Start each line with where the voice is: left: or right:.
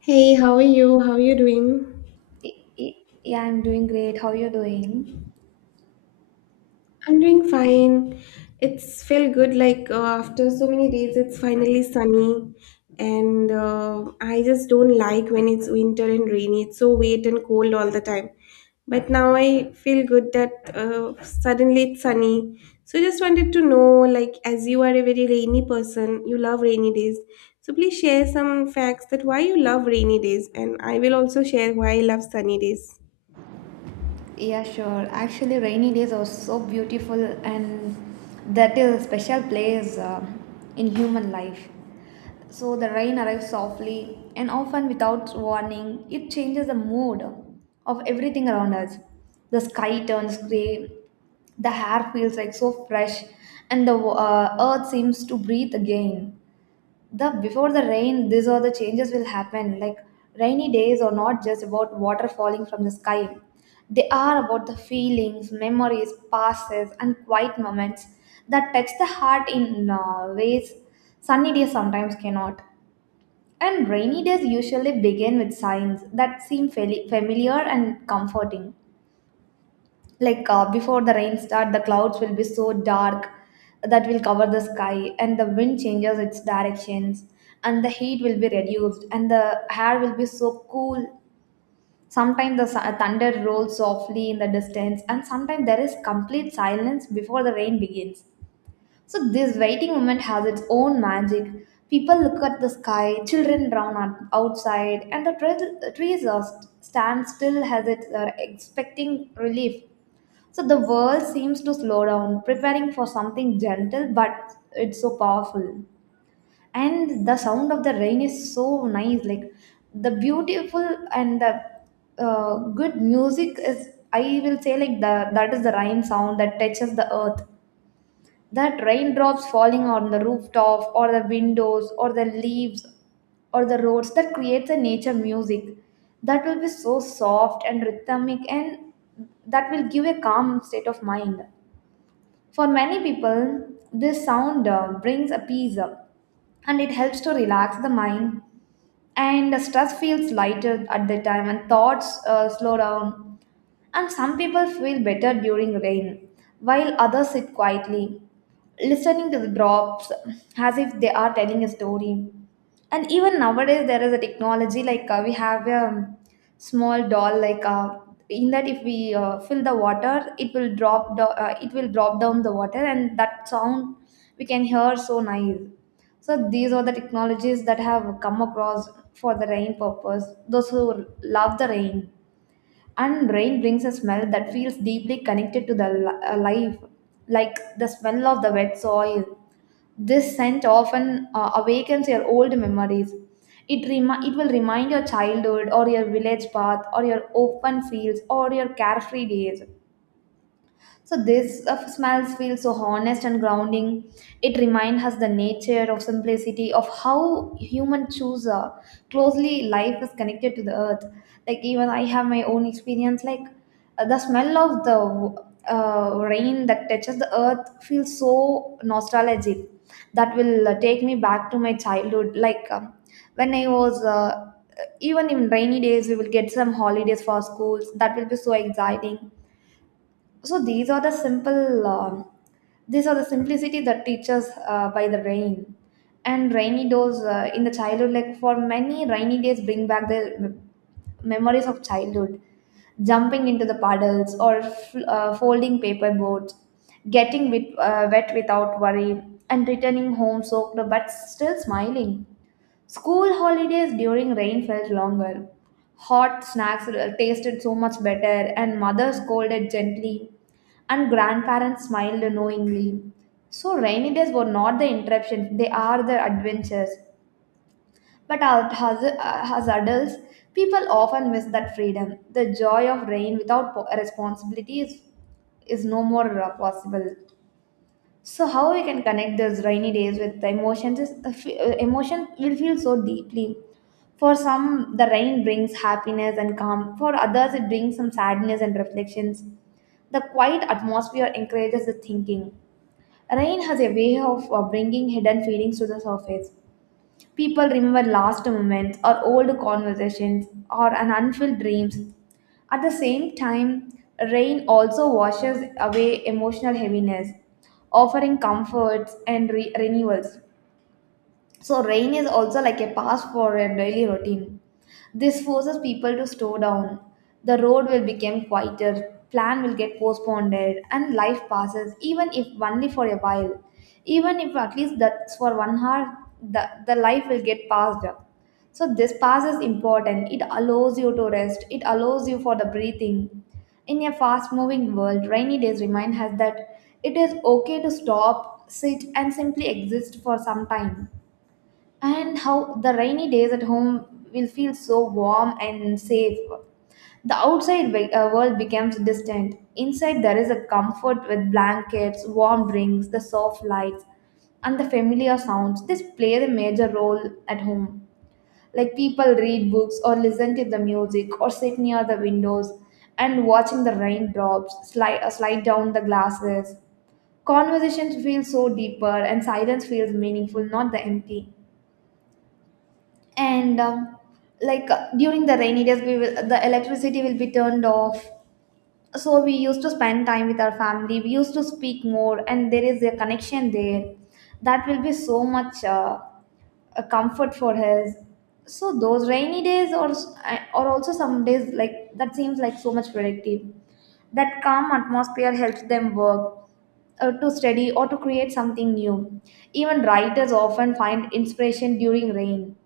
left: Hey, how are you? How are you doing?
right: Y- y- Yeah, I'm doing great. How you doing?
left: I'm doing fine. It's felt good after so many days it's finally sunny and I just don't like when it's winter and rainy. It's so wet and cold all the time. But now I feel good that suddenly it's sunny. So just wanted to know like as you are a very rainy person, you love rainy days. So please share some facts that why you love rainy days and I will also share why I love sunny days.
right: Yeah, sure. Actually, rainy days are so beautiful, and that is a special place in human life. So the rain arrives softly and often without warning. It changes the mood of everything around us. The sky turns gray. The hair feels like so fresh, and the earth seems to breathe again. The Before the rain these are the changes will happen, like rainy days are not just about water falling from the sky, they are about the feelings, memories, passes and quiet moments that touch the heart in ways sunny days sometimes cannot. And rainy days usually begin with signs that seem familiar and comforting, like before the rain start the clouds will be so dark that will cover the sky, and the wind changes its directions, and the heat will be reduced and the air will be so cool. Sometimes the thunder rolls softly in the distance, and sometimes there is complete silence before the rain begins. So this waiting moment has its own magic. People look at the sky, children run outside, and the trees are stand still as it are expecting relief. So the world seems to slow down, preparing for something gentle, but it's so powerful. And the sound of the rain is so nice, like the beautiful and the good music is. I will say, like the that is the rain sound that touches the earth. That raindrops falling on the rooftop or the windows or the leaves or the roads, that creates a nature music that will be so soft and rhythmic, and that will give a calm state of mind. For many people, this sound brings a peace, and it helps to relax the mind, and the stress feels lighter at that time, and thoughts slow down. And some people feel better during rain, while others sit quietly, listening to the drops as if they are telling a story. And even nowadays, there is a technology, like we have a small doll, like in that if we fill the water, it will it will drop down the water, and that sound we can hear so nice. So these are the technologies that have come across for the rain purpose. Those who love the rain, and rain brings a smell that feels deeply connected to the life, like the smell of the wet soil. This scent often awakens your old memories. It it will remind your childhood or your village path or your open fields or your carefree days. So this smells feel so honest and grounding. It reminds us the nature of simplicity, of how human choose closely life is connected to the earth. Like, even I have my own experience. Like, the smell of the rain that touches the earth feels so nostalgic. That will take me back to my childhood. Like, when I was. Even in rainy days we will get some holidays for schools, that will be so exciting. So these are the simple these are the simplicity that teaches by the rain. And rainy days in the childhood, like, for many, rainy days bring back the memories of childhood, jumping into the puddles or folding paper boats, getting wet, wet without worry, and returning home soaked but still smiling. School holidays during rain felt longer. Hot snacks tasted so much better, and mother scolded gently, and grandparents smiled knowingly. So, rainy days were not the interruptions, they are the adventures. But as adults, people often miss that freedom. The joy of rain without responsibility is no more possible. So how we can connect those rainy days with the emotions is emotion will feel so deeply. For some, the rain brings happiness and calm. For others, it brings some sadness and reflections. The quiet atmosphere encourages the thinking. Rain has a way of bringing hidden feelings to the surface. People remember last moments or old conversations or an unfulfilled dreams. At the same time, rain also washes away emotional heaviness, offering comforts and renewals. So, rain is also like a pass for a daily routine. This forces people to slow down. The road will become quieter, plan will get postponed, and life passes, even if only for a while. Even if at least that's for 1 hour, the life will get passed. So, this pass is important. It allows you to rest, it allows you for the breathing. In a fast moving world, rainy days remind us that it is okay to stop, sit, and simply exist for some time. And how the rainy days at home will feel so warm and safe. The outside world becomes distant. Inside, there is a comfort with blankets, warm drinks, the soft lights, and the familiar sounds. This plays a major role at home. Like, people read books or listen to the music or sit near the windows and watching the raindrops slide down the glasses. Conversations feel so deeper and silence feels meaningful, not the empty. And like during the rainy days we will the electricity will be turned off, so we used to spend time with our family, we used to speak more, and there is a connection there that will be so much a comfort for us. So those rainy days, or also some days like that, seems like so much productive. That calm atmosphere helps them work, to study or to create something new. Even writers often find inspiration during rain.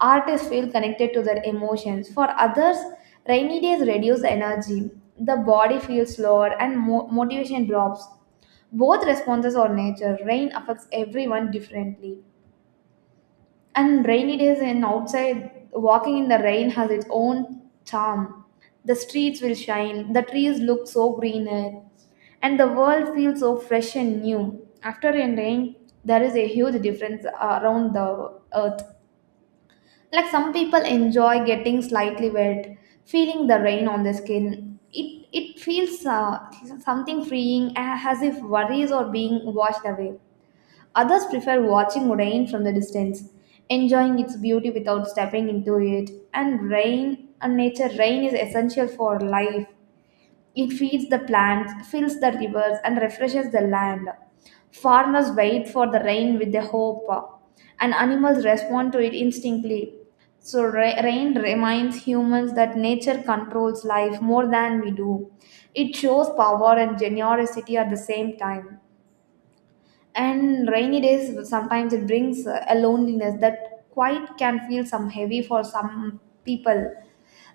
right: Artists feel connected to their emotions. For others, rainy days reduce energy. The body feels slower and motivation drops. Both responses are nature. Rain affects everyone differently. And rainy days and outside, walking in the rain has its own charm. The streets will shine, the trees look so greener, and the world feels so fresh and new. After a rain, there is a huge difference around the earth. Like some people enjoy getting slightly wet, feeling the rain on their skin. It feels something freeing, as if worries are being washed away. Others prefer watching rain from the distance, enjoying its beauty without stepping into it. And rain and nature, rain is essential for life. It feeds the plants, fills the rivers, and refreshes the land. Farmers wait for the rain with the hope, and animals respond to it instinctively. So, rain reminds humans that nature controls life more than we do. It shows power and generosity at the same time. And rainy days sometimes it brings a loneliness that quite can feel some heavy for some people.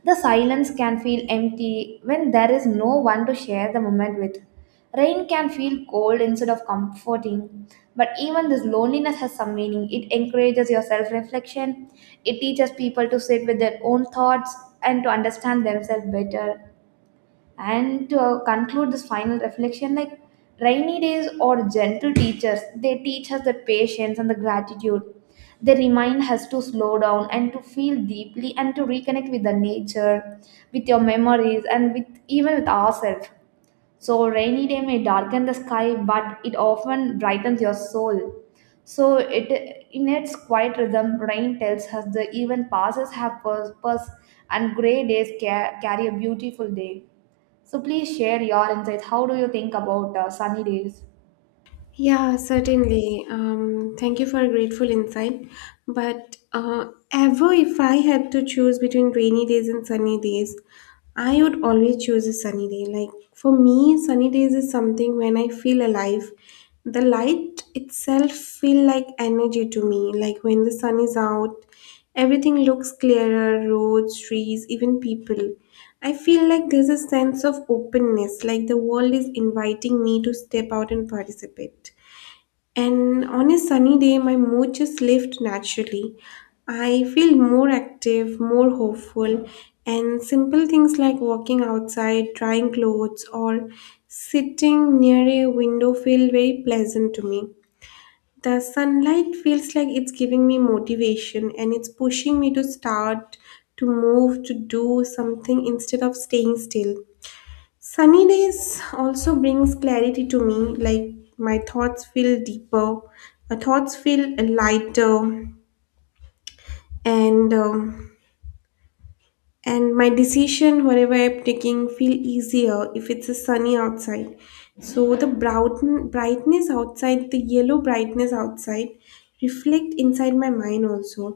right: The silence can feel empty when there is no one to share the moment with. Rain can feel cold instead of comforting, but even this loneliness has some meaning. It encourages your self reflection, it teaches people to sit with their own thoughts and to understand themselves better. And to conclude this final reflection, like, rainy days or gentle teachers, they teach us the patience and the gratitude. They remind us to slow down and to feel deeply and to reconnect with the nature, with your memories, and with even with ourselves. So rainy day may darken the sky, but it often brightens your soul. So it in its quiet rhythm, rain tells us the even passes have purpose, and grey days carry a beautiful day. So please share your insights. How do you think about sunny days?
left: Yeah, certainly. Thank you for a grateful insight. But Ever if I had to choose between rainy days and sunny days, I would always choose a sunny day. Like for me, sunny days is something when I feel alive. The light itself feel like energy to me. Like when the sun is out, everything looks clearer, roads, trees, even people. I feel like there's a sense of openness, like the world is inviting me to step out and participate. And on a sunny day, my mood just lifts naturally. I feel more active, more hopeful, and simple things like walking outside, drying clothes, or sitting near a window feel very pleasant to me. The sunlight feels like it's giving me motivation and it's pushing me to start, to move, to do something instead of staying still. Sunny days also brings clarity to me, like my thoughts feel deeper, my thoughts feel lighter, and um, and my decision wherever I'm taking feel easier if it's a sunny outside. So the brown brightness outside, the yellow brightness outside reflect inside my mind also.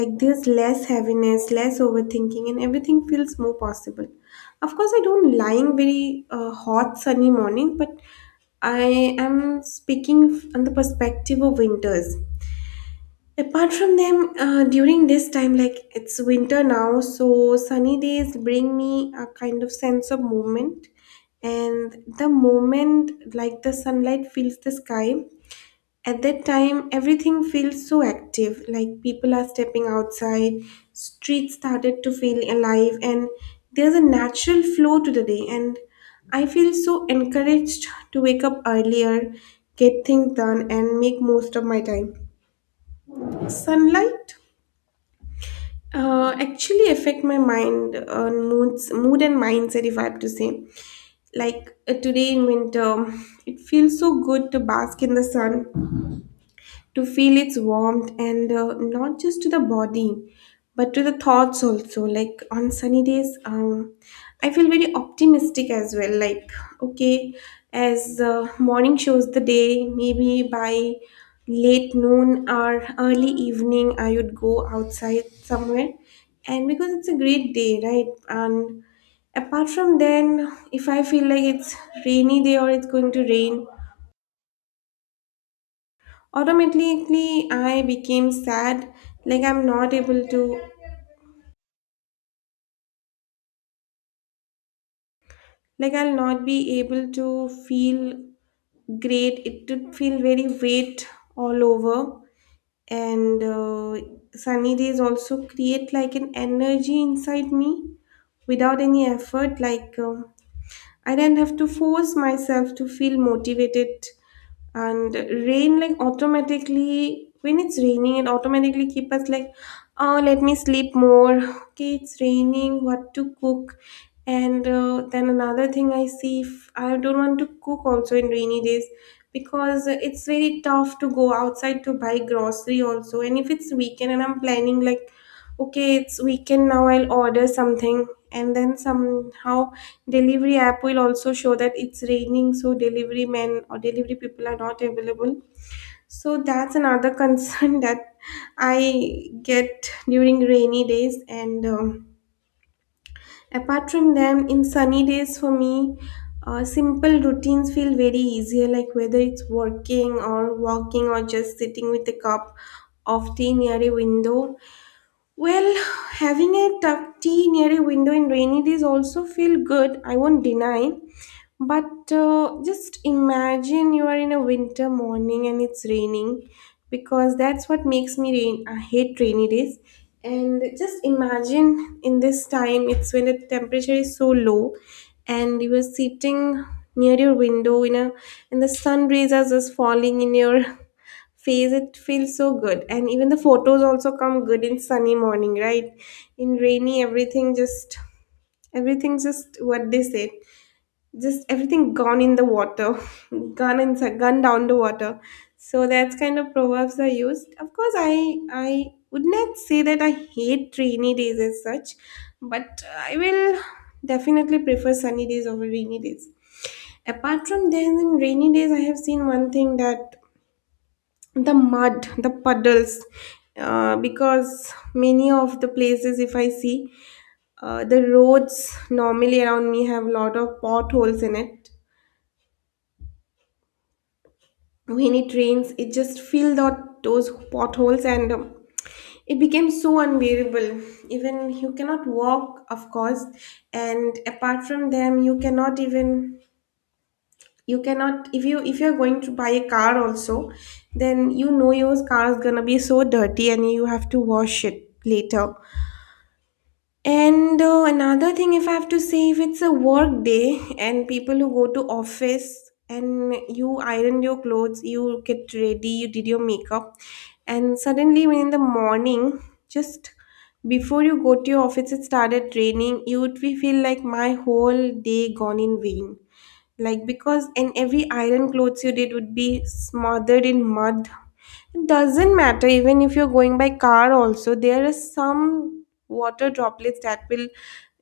left: Like there's less heaviness, less overthinking, and everything feels more possible. Of course I don't lying very hot sunny morning, but I am speaking on the perspective of winters. Apart from them, during this time, like it's winter now, so sunny days bring me a kind of sense of movement. And the moment like the sunlight fills the sky, at that time everything feels so active. Like people are stepping outside, streets started to feel alive, and there's a natural flow to the day. And I feel so encouraged to wake up earlier, get things done, and make most of my time. Sunlight actually affect my mind, mood and mindset if I have to say. Today in winter, it feels so good to bask in the sun, to feel its warmth, and not just to the body but to the thoughts also. Like on sunny days, I feel very optimistic as well. Like okay, as morning shows the day, maybe by late noon or early evening I would go outside somewhere, and because it's a great day, right? And apart from then, if I feel like it's rainy day or it's going to rain, automatically I became sad. Like I'm not able to, I'll not be able to feel great. It did feel very weight all over. And sunny days also create like an energy inside me without any effort. I didn't have to force myself to feel motivated. And rain, like automatically when it's raining, it automatically keep us like, oh, let me sleep more. Okay, it's raining, what to cook? And then another thing I see, if I don't want to cook also in rainy days, because it's very tough to go outside to buy grocery also. And if it's weekend and I'm planning like, okay, it's weekend now, I'll order something, and then somehow delivery app will also show that it's raining, so delivery men or delivery people are not available. So that's another concern that I get during rainy days. And Apart from them, in sunny days for me, simple routines feel very easier, like whether it's working or walking or just sitting with a cup of tea near a window. Well, having a cup tea near a window in rainy days also feel good. I won't deny, but just imagine you are in a winter morning and it's raining, because that's what makes me rain. I hate rainy days. And just imagine in this time, it's when the temperature is so low and you are sitting near your window in a, and the sun rays are just falling in your face. It feels so good. And even the photos also come good in sunny morning, right? In rainy, everything just what they said, just everything gone in the water gone down the water. So that's kind of proverbs are used. Of course, I would not say that I hate rainy days as such, but I will definitely prefer sunny days over rainy days. Apart from then, in rainy days I have seen one thing: that the mud, the puddles, because many of the places, if I see, the roads normally around me have a lot of potholes in it. When it rains, it just filled out those potholes, and it became so unbearable. Even you cannot walk, of course. And apart from them, you cannot even, you cannot, if you if you're going to buy a car also, then you know your car is gonna be so dirty and you have to wash it later. And another thing, if I have to say, if it's a work day and people who go to office, and you iron your clothes, you get ready, you did your makeup, and suddenly when in the morning, just before you go to your office, it started raining. You would be feel like my whole day gone in vain, like because in every iron clothes you did would be smothered in mud. It doesn't matter, even if you're going by car also, there is some water droplets that will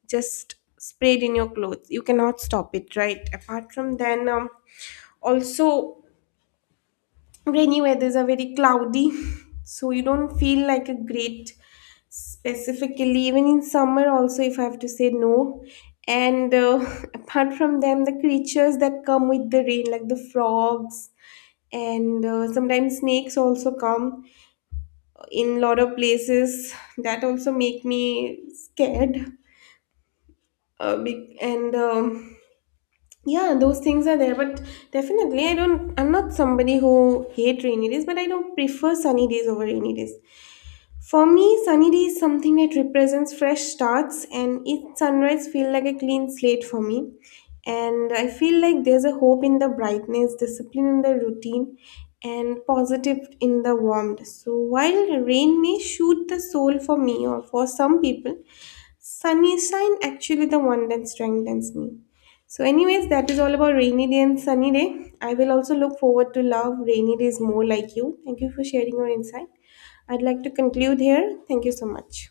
left: just sprayed in your clothes. You cannot stop it, right? apart from then Also, rainy weathers are very cloudy so you don't feel like a great, specifically even in summer also if I have to say, no. And apart from them, the creatures that come with the rain, like the frogs, and sometimes snakes also come in lot of places, that also make me scared. And yeah, those things are there. But definitely, I'm not somebody who hate rainy days, but I don't prefer sunny days over rainy days. For me, sunny day is something that represents fresh starts, and each sunrise feel like a clean slate for me. And I feel like there's a hope in the brightness, discipline in the routine, and positive in the warmth. So while rain may shoot the soul for me or for some people, sunny shine actually the one that strengthens me. So anyways, that is all about rainy day and sunny day. I will also look forward to love rainy days more like you. Thank you for sharing your insight. I'd like to conclude here. Thank you so much.